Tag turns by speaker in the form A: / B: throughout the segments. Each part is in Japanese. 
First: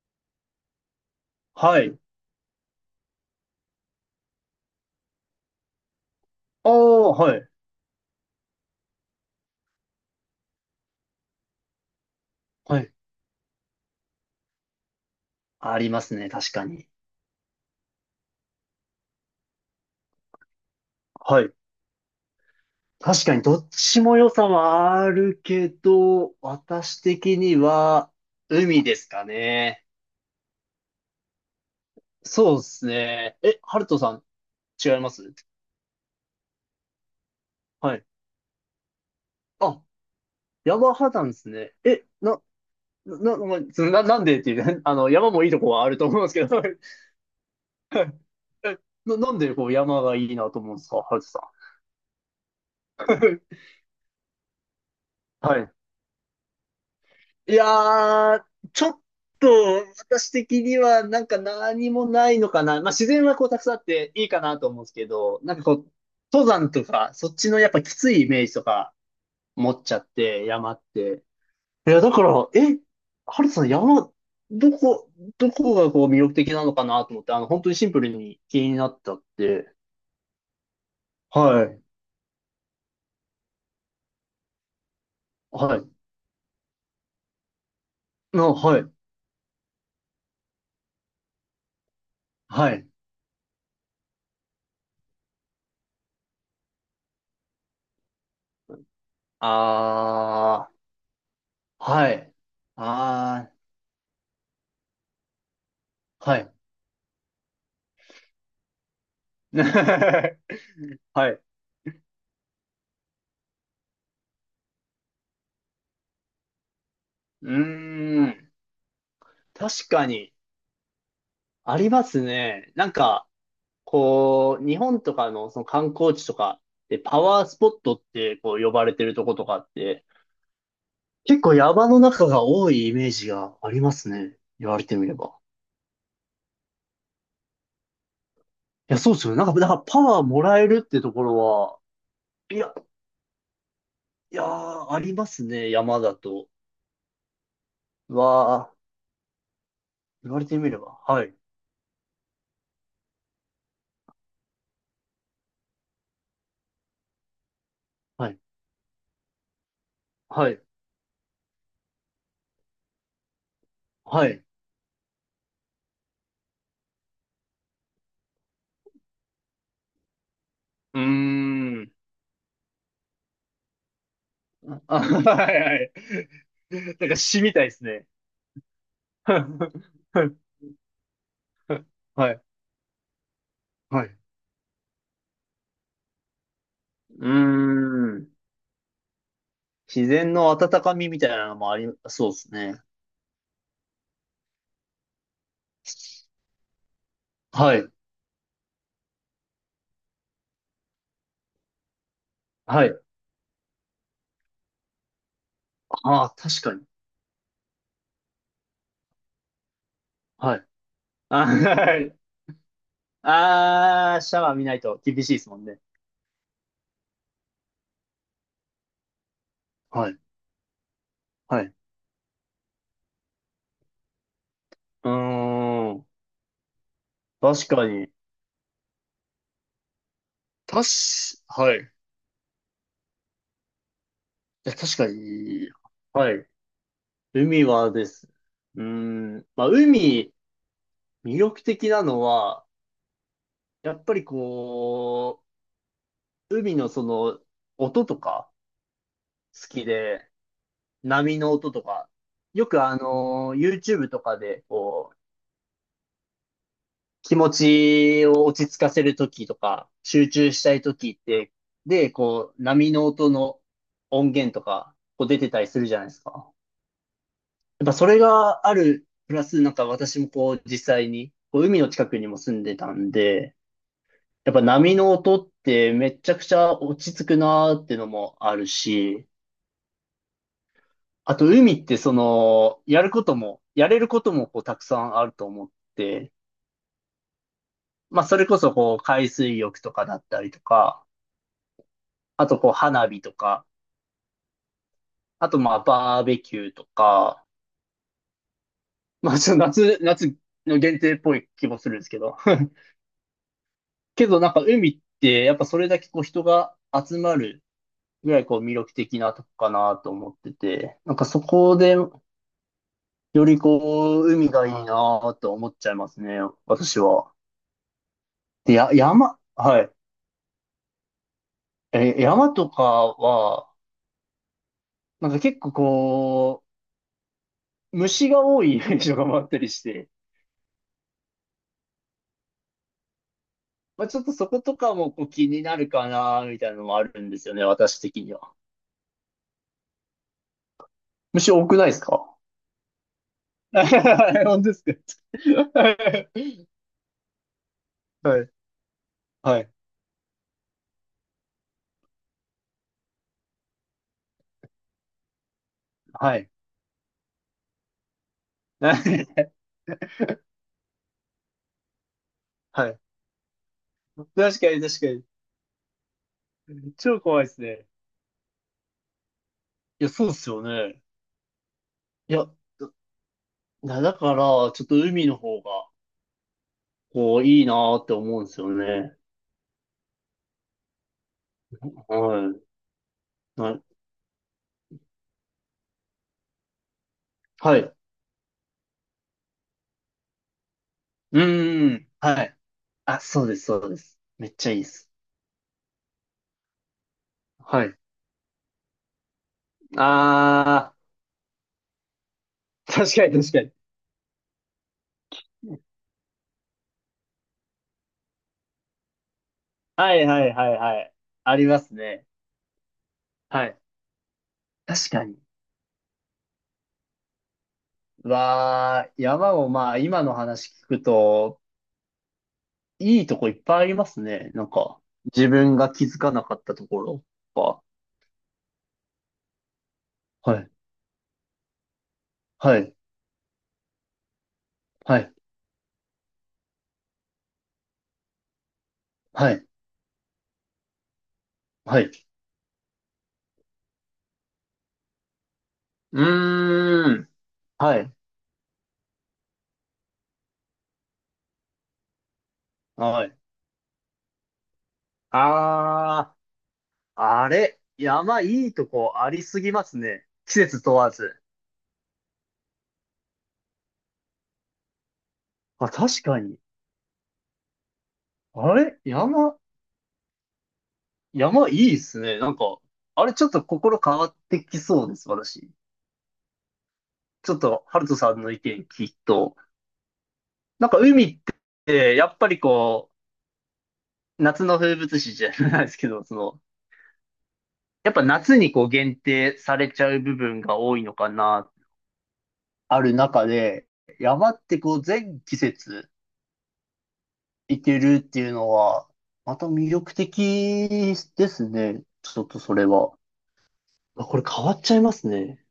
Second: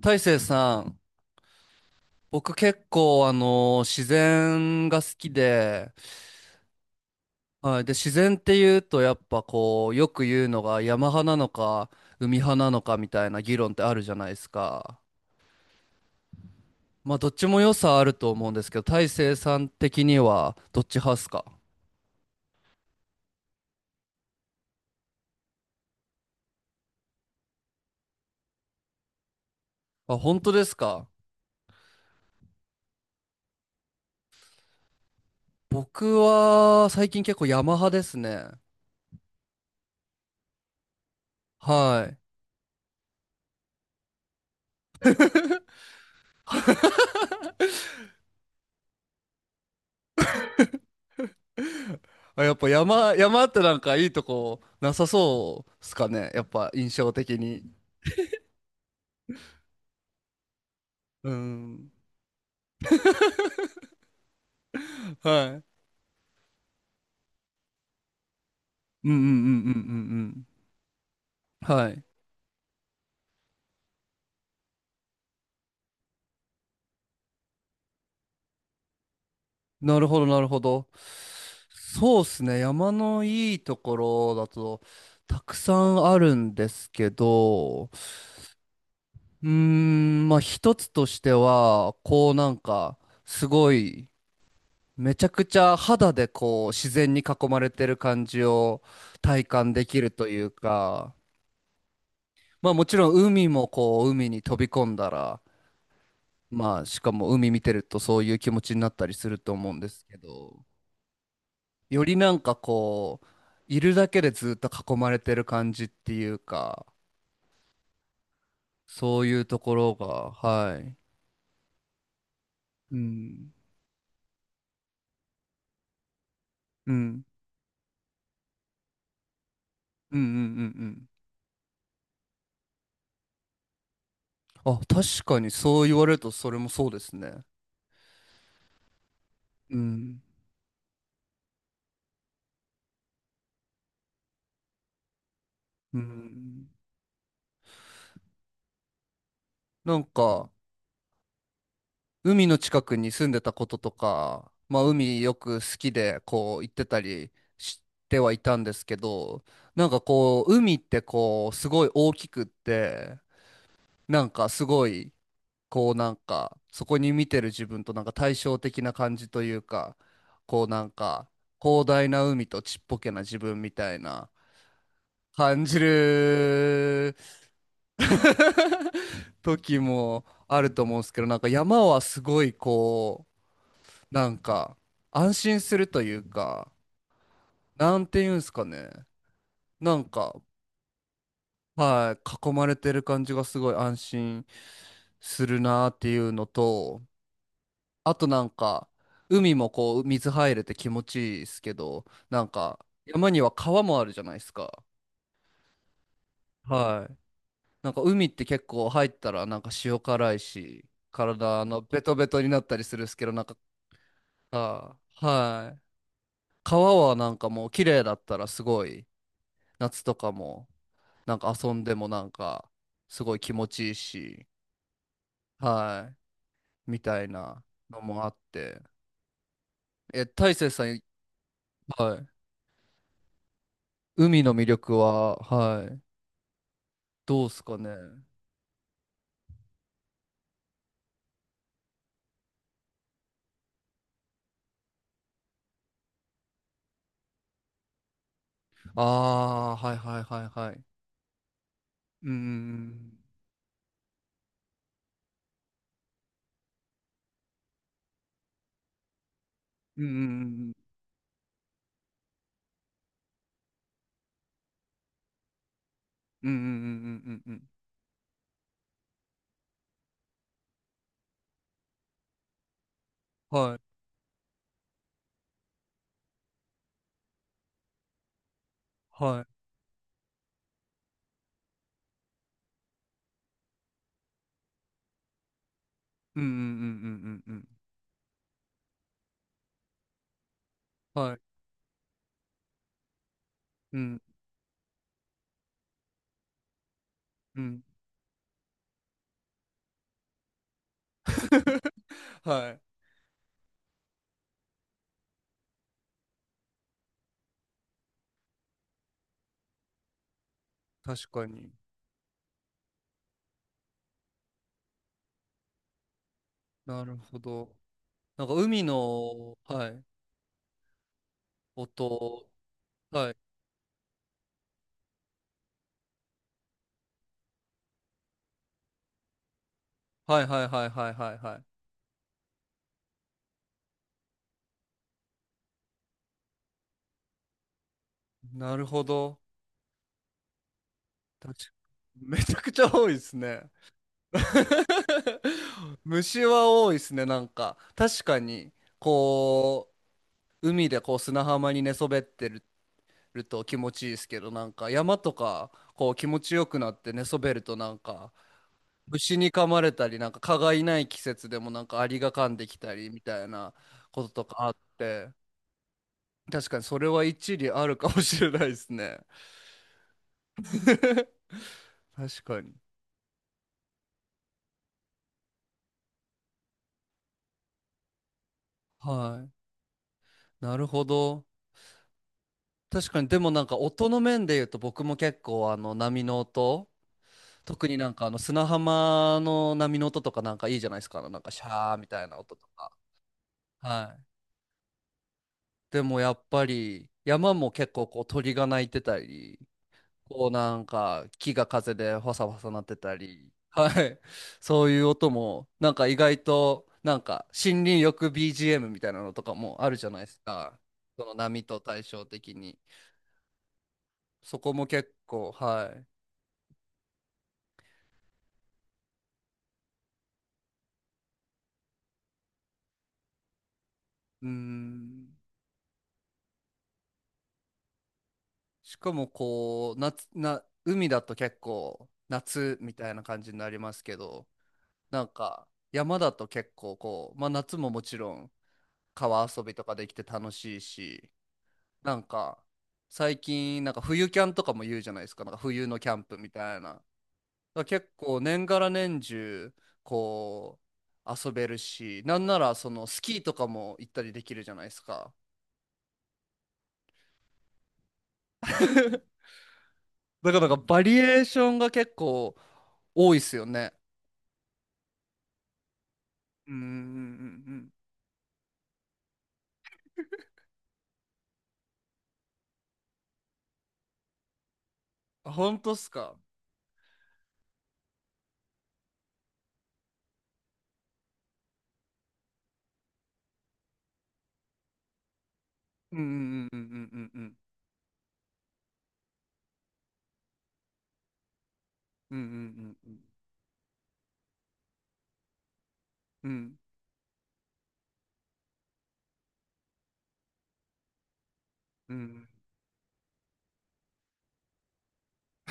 A: 大成さん、
B: はい。
A: 僕結構自然が好きで、
B: ああ、はい。
A: はい、で自然っていうとやっぱこうよく言うのが山派なのか海派な
B: は
A: の
B: い。
A: かみたいな議論ってあるじゃないですか。
B: ありますね、確かに。
A: まあどっちも良さあると思うんですけど、大成さん的にはどっち派っす
B: は
A: か？
B: い。確かにどっちも良さはあるけど、私的には海ですかね。
A: あ、本当ですか？
B: そうですね。え、ハルトさん、違います
A: 僕は最近結構山派
B: は
A: で
B: い。
A: すね。
B: あ、山派なんですね。え、
A: はい。
B: な、な、な、な、なんでっていうね、あの、山もいいとこはあると思うんですけど、えなんでこう山がいいなと思うんですか、ハルトさ
A: あ、やっぱ山っ
B: ん。
A: てなんかいいとこなさ
B: は
A: そう
B: い。
A: っすかね。やっぱ印象的
B: い
A: に。
B: やー、ちょっと私的にはなん
A: う
B: か
A: ん。
B: 何もないのかな。まあ自然はこうたくさんあっていいかなと思うんですけ
A: は
B: ど、なんか
A: い。
B: こう、登山とか、そっちのやっぱきついイメージとか
A: うんうんうんう
B: 持
A: んう
B: っちゃって、
A: ん
B: 山って。
A: うん。は
B: いや、
A: い。
B: だから、え、ハルトさん山、どこ、どこがこう魅力的なのかなと思って、あの、本当にシンプルに気になったって。
A: なるほど、なるほど。
B: はい。
A: そうですね。山のいいところだと、たくさ
B: はい。
A: んあるんですけど、
B: の、はい。
A: うーん、まあ一つとしては、こうなん
B: はい。
A: か、すごい、めちゃくちゃ肌でこう、自然に囲まれてる感じを体感できるという
B: あ
A: か、
B: ー、はい。
A: まあもちろん海
B: あ
A: もこう、海に飛び込んだら、
B: ー、はい。
A: まあしかも海見てるとそういう気持ちになったりすると思うんですけ ど、
B: はい。
A: よりなんかこう、いるだけでずっと囲まれてる感じっていうか、
B: うーん。
A: そういうとこ
B: 確
A: ろ
B: か
A: が、
B: に、
A: はい。
B: ありますね。なん
A: う
B: か、
A: ん。
B: こう、日本とかのその観光地とか
A: う
B: でパ
A: ん。
B: ワースポットってこう呼ばれてるとことかって、
A: うんうんうんうん。
B: 結構山の中が多いイメージがありますね。言
A: あ、
B: われてみれ
A: 確
B: ば。
A: かにそう言われるとそれもそうですね。
B: いや、そうですよね。なんか、だか
A: う
B: らパ
A: ん。
B: ワーもらえるってところは、いや、いやー、ありますね。
A: う
B: 山だと。
A: ん。
B: うわあ、
A: なん
B: 言われ
A: か、
B: てみれば。はい。
A: 海の近くに住んでたこととか、まあ海よく好きでこう行ってたりして
B: は
A: は
B: い。
A: いたんですけど、なんかこ
B: は
A: う、
B: い。
A: 海ってこう、すごい大きくって、な
B: は
A: ん
B: い。う
A: かすごい、こうなんか、そこに見てる自分となんか対照的な感じというか、こうなん
B: ー
A: か、広
B: ん。
A: 大な海とちっぽけな自分みたいな
B: あ、はい、
A: 感
B: は
A: じ
B: い。なん
A: る
B: か詩みたいですね。
A: 時
B: は
A: もあると思うんですけど、なんか山はす
B: い。
A: ごいこ
B: は
A: う、
B: い。
A: なんか安心するというか、
B: うー
A: なんて
B: ん。
A: いうんですかね。なん
B: 自然
A: か、
B: の温かみみたいなのもあり、
A: は
B: そうで
A: い、
B: す
A: 囲まれ
B: ね。
A: てる感じがすごい安心するなっていうのと、
B: はい。
A: あとなんか、海もこう、水入れて気持ちいいですけど、なんか、
B: はい。
A: 山には川もあるじゃないですか。
B: ああ、確かに。
A: はい。なんか海って結構入ったらなんか塩辛い
B: はい。
A: し、
B: あ
A: 体
B: ー、は
A: ベト
B: い
A: ベトになったりするんですけど、なんか、
B: あーシャワー見ない
A: あ
B: と厳
A: ー
B: しいですもん
A: はい。
B: ね。
A: 川はなんかもう綺麗だったらすごい、夏
B: は
A: と
B: い。
A: かも、なんか
B: はい。
A: 遊
B: う
A: んでもなんか、すごい気持ちいいし、
B: ーん。
A: はい。みたいな
B: 確か
A: の
B: に。
A: もあって。え、大成
B: た
A: さん、
B: し、はい。い
A: はい。海の魅
B: や確
A: 力
B: か
A: は、
B: に。
A: はい。
B: はい。
A: どうす
B: 海
A: かね。
B: はです。うーん。まあ、海、魅力的なのは、やっぱりこう、海のその、音とか、
A: あ
B: 好
A: あ、
B: き
A: はいはい
B: で、
A: はいはい。
B: 波の音とか、
A: うんう
B: よくあ
A: ん
B: のー、YouTube とかで、こう、気持ちを落ち着かせるときとか、
A: うんう
B: 集中したい
A: ん
B: ときって、で、こう、波の音の音源とか、こう出てたりするじゃないです
A: う
B: か。
A: んうんうんうんうんうんうんうん。
B: やっぱそれがある、プラスなんか私もこう、実際に、こう、海の近くにも住んでたんで、
A: はい
B: やっぱ波の音ってめちゃくちゃ落ち着くなーってのもある
A: は
B: し、
A: い。
B: あと、海ってその、やることも、やれることもこうたくさんあると思って、
A: うんうんうんうんうんうん。
B: まあ、それこそこう、海水浴とかだったりとか、
A: はい。
B: あとこう、花火とか、
A: うん
B: あとまあ、バーベキューとか、
A: うん。
B: まあ、ちょっと夏の限定っぽい気もするんですけど。
A: はい。
B: けどなんか海ってやっぱそれだけこう人が集まるぐらいこう魅力的なとこかなと思ってて、なんか
A: 確
B: そ
A: かに。
B: こでよりこう海がいいなと思っちゃいますね、私
A: なる
B: は。
A: ほど。なんか
B: で、
A: 海
B: や、山、
A: の、
B: は
A: は
B: い。
A: い、
B: え、
A: 音。
B: 山とか
A: はい
B: は、なんか結構こう、虫が多い イメージが回ったりして、
A: はいはいはいはいはい。はい。
B: まあ、ちょっとそことかもこう気になるかな、みたいなのもあるんですよね、私的には。
A: なるほど。
B: 虫
A: 確か、
B: 多くないですか。
A: めちゃくちゃ多いですね。
B: 本当ですか。 は
A: 虫
B: い。
A: は多いですね、なんか確かに。
B: はい。
A: こう海でこう砂浜に寝そべってる、ると気持ちいいですけど、なんか山とかこう気
B: は
A: 持
B: い。
A: ちよくなって寝そべるとなんか虫に 噛まれたり、なんか蚊がいない季節でもなんかアリが噛んでき
B: は
A: た
B: い。
A: りみたいなこと
B: 確
A: とかあ
B: か
A: っ
B: に確かに。
A: て、確かにそれ
B: 超
A: は
B: 怖いで
A: 一
B: す
A: 理あ
B: ね。
A: るかもしれないですね。
B: いや、そうっすよね。い
A: 確
B: や、
A: かに。
B: だから、ちょっと海の方が、こう、いいなーって思うんですよね。
A: はい。なるほど。
B: は
A: 確かに、でも
B: い。
A: なん
B: は
A: か
B: い。
A: 音の面で言うと僕も結構あの波の音、
B: は
A: 特
B: い
A: になんかあの砂浜の波の音とかなんかいいじゃないですか。あの
B: う
A: なんかシ
B: ー
A: ャーみ
B: ん。
A: たいな
B: は
A: 音
B: い。
A: とか。
B: あ、そうです、そうで
A: は
B: す。
A: い。
B: めっちゃいいです。
A: でもやっぱり山も
B: は
A: 結
B: い。
A: 構こう鳥が鳴いてたり、こうなん
B: あ
A: か木が風でファサファサ鳴っ
B: ー、
A: て
B: 確
A: た
B: かに
A: り、
B: 確か に。
A: はい。そういう音もなんか意外となんか森林浴 BGM みたいなのとかもあるじゃ
B: は
A: な
B: い
A: いです
B: はいは
A: か。
B: いはい。
A: その
B: あ
A: 波
B: りま
A: と
B: す
A: 対照
B: ね。
A: 的に。
B: はい。
A: そこも
B: 確
A: 結
B: かに。
A: 構、はい。
B: わー、山をまあ今の話聞くと、いいとこいっぱいあります
A: うー
B: ね。なんか、
A: ん。
B: 自分が気づかなかったところと
A: しかもこう、
B: か。はい。
A: 海だと結構
B: は
A: 夏み
B: い。
A: たいな感じになりますけど、
B: は
A: なん
B: い。
A: か山だと結構こう夏ももちろん川
B: は
A: 遊
B: い。
A: びとかできて楽しいし、
B: は
A: なん
B: い。
A: か最近なんか冬キャンとかも言うじゃないですか、なんか冬のキャ
B: う
A: ンプみたいな。
B: ーん。は
A: 結
B: い。
A: 構年がら年中こう遊べるし、なんならそのス
B: は
A: キ
B: い。
A: ーとかも行ったりできるじゃないですか。
B: あー。あれ、山いいとこありすぎますね。
A: だ
B: 季
A: から
B: 節問
A: バ
B: わ
A: リエ
B: ず。
A: ーションが結構多いっすよね。
B: あ、確かに。
A: うんうんうん
B: あれ、山いいっすね。なんか、あれちょっと心変わってきそうです、
A: うん。ほ
B: 私。
A: んとっすか？
B: ちょっと、ハルトさんの意見聞くと。なんか海って、やっぱりこう、夏の風物詩じゃないですけ
A: うんう
B: ど、その、
A: んうんうんうん
B: やっぱ夏にこう限定されちゃう部分が多いのかな、
A: うんうん
B: あ
A: う
B: る
A: ん
B: 中で、山ってこう全季節、
A: うんうん
B: いけるっていうのは、また魅力的です
A: うんうんうん
B: ね。
A: うんう
B: ちょっ
A: ん。
B: とそれは。あこれ変わっちゃいますね。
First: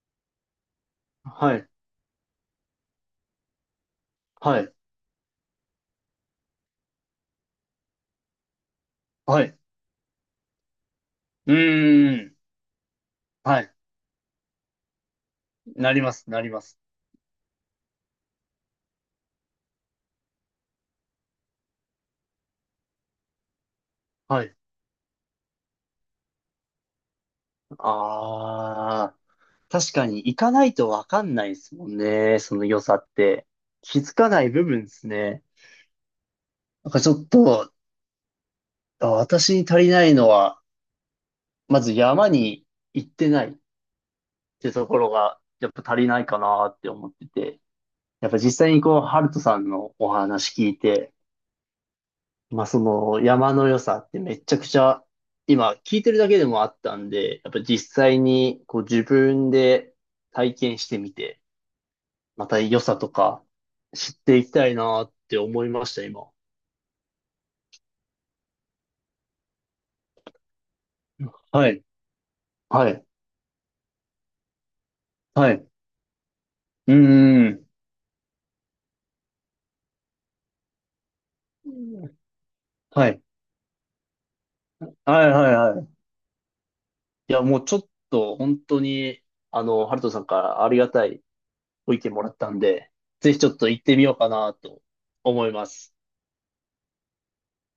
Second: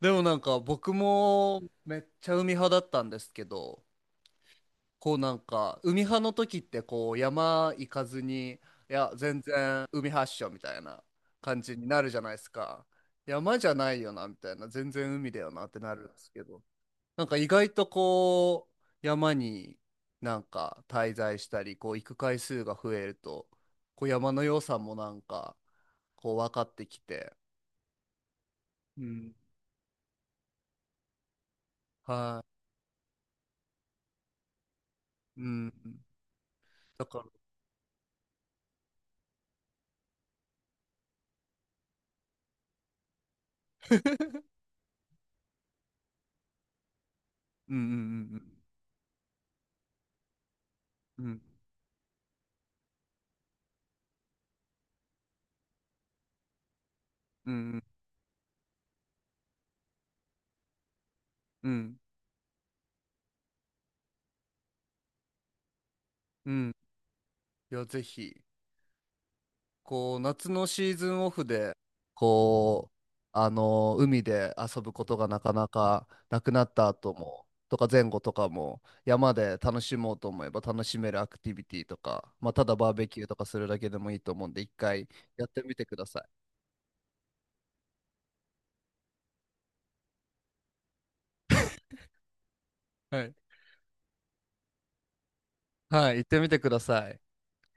A: でもなんか僕
B: は
A: も
B: い。
A: めっちゃ海派だったんですけど、
B: はい。
A: こうなんか海派の時ってこう山行かずに、いや全
B: はい。
A: 然海発祥みたいな
B: う
A: 感じになる
B: ー
A: じゃない
B: ん。
A: ですか。山
B: は
A: じゃ
B: い。
A: ないよなみたいな、全然海だよなって
B: な
A: な
B: り
A: るん
B: ま
A: で
B: す。
A: す
B: な
A: け
B: りま
A: ど、
B: す。
A: なんか意外とこう山になんか滞在したり、こう行く回数が増えると、こう山の
B: はい。
A: 良さもなんかこう分かってきて、う
B: ああ、
A: ん。
B: 確かに行かないとわかんないですもんね。
A: は
B: その良さって。気づかない部分です
A: い、う
B: ね。
A: ん、
B: なんか
A: だ
B: ちょ
A: か
B: っ
A: ら、
B: と、あ私に足りないのは、まず山に行ってないってところが、やっぱ足りないかなって思ってて。
A: う
B: やっぱ
A: ん
B: 実際にこう、ハルトさんのお話聞いて、
A: うんうん
B: まあその山の良さってめちゃくちゃ、今聞いてるだけでもあったんで、
A: う
B: やっぱ実
A: ん
B: 際にこう自分で体験してみて、
A: うんうんうん
B: また良さとか知っていきたいなって思いました、今。
A: うん、いやぜひこう夏のシーズンオフ
B: は
A: で
B: い、は
A: こう
B: い、
A: あの海で遊ぶことがな
B: は
A: か
B: い。
A: なかなくなった
B: うー
A: 後も
B: ん。
A: とか前後とかも山で楽しもうと思えば楽しめるアクティビティとか、まあ、ただバーベ
B: は
A: キ
B: い。
A: ューとかするだけでもいいと思うんで一回
B: はい
A: やっ
B: はい
A: てみ
B: は
A: てく
B: い。
A: ださ
B: いや、もうちょっと本当に、あの、ハルトさんからありがたいご意見もらったんで、
A: い。は
B: ぜ
A: い、
B: ひちょっと行ってみようかなと思います。
A: はい、行ってみてください。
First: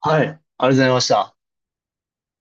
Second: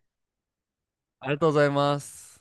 B: はい。ありがとうございまし
A: あり
B: た。
A: がとうございます。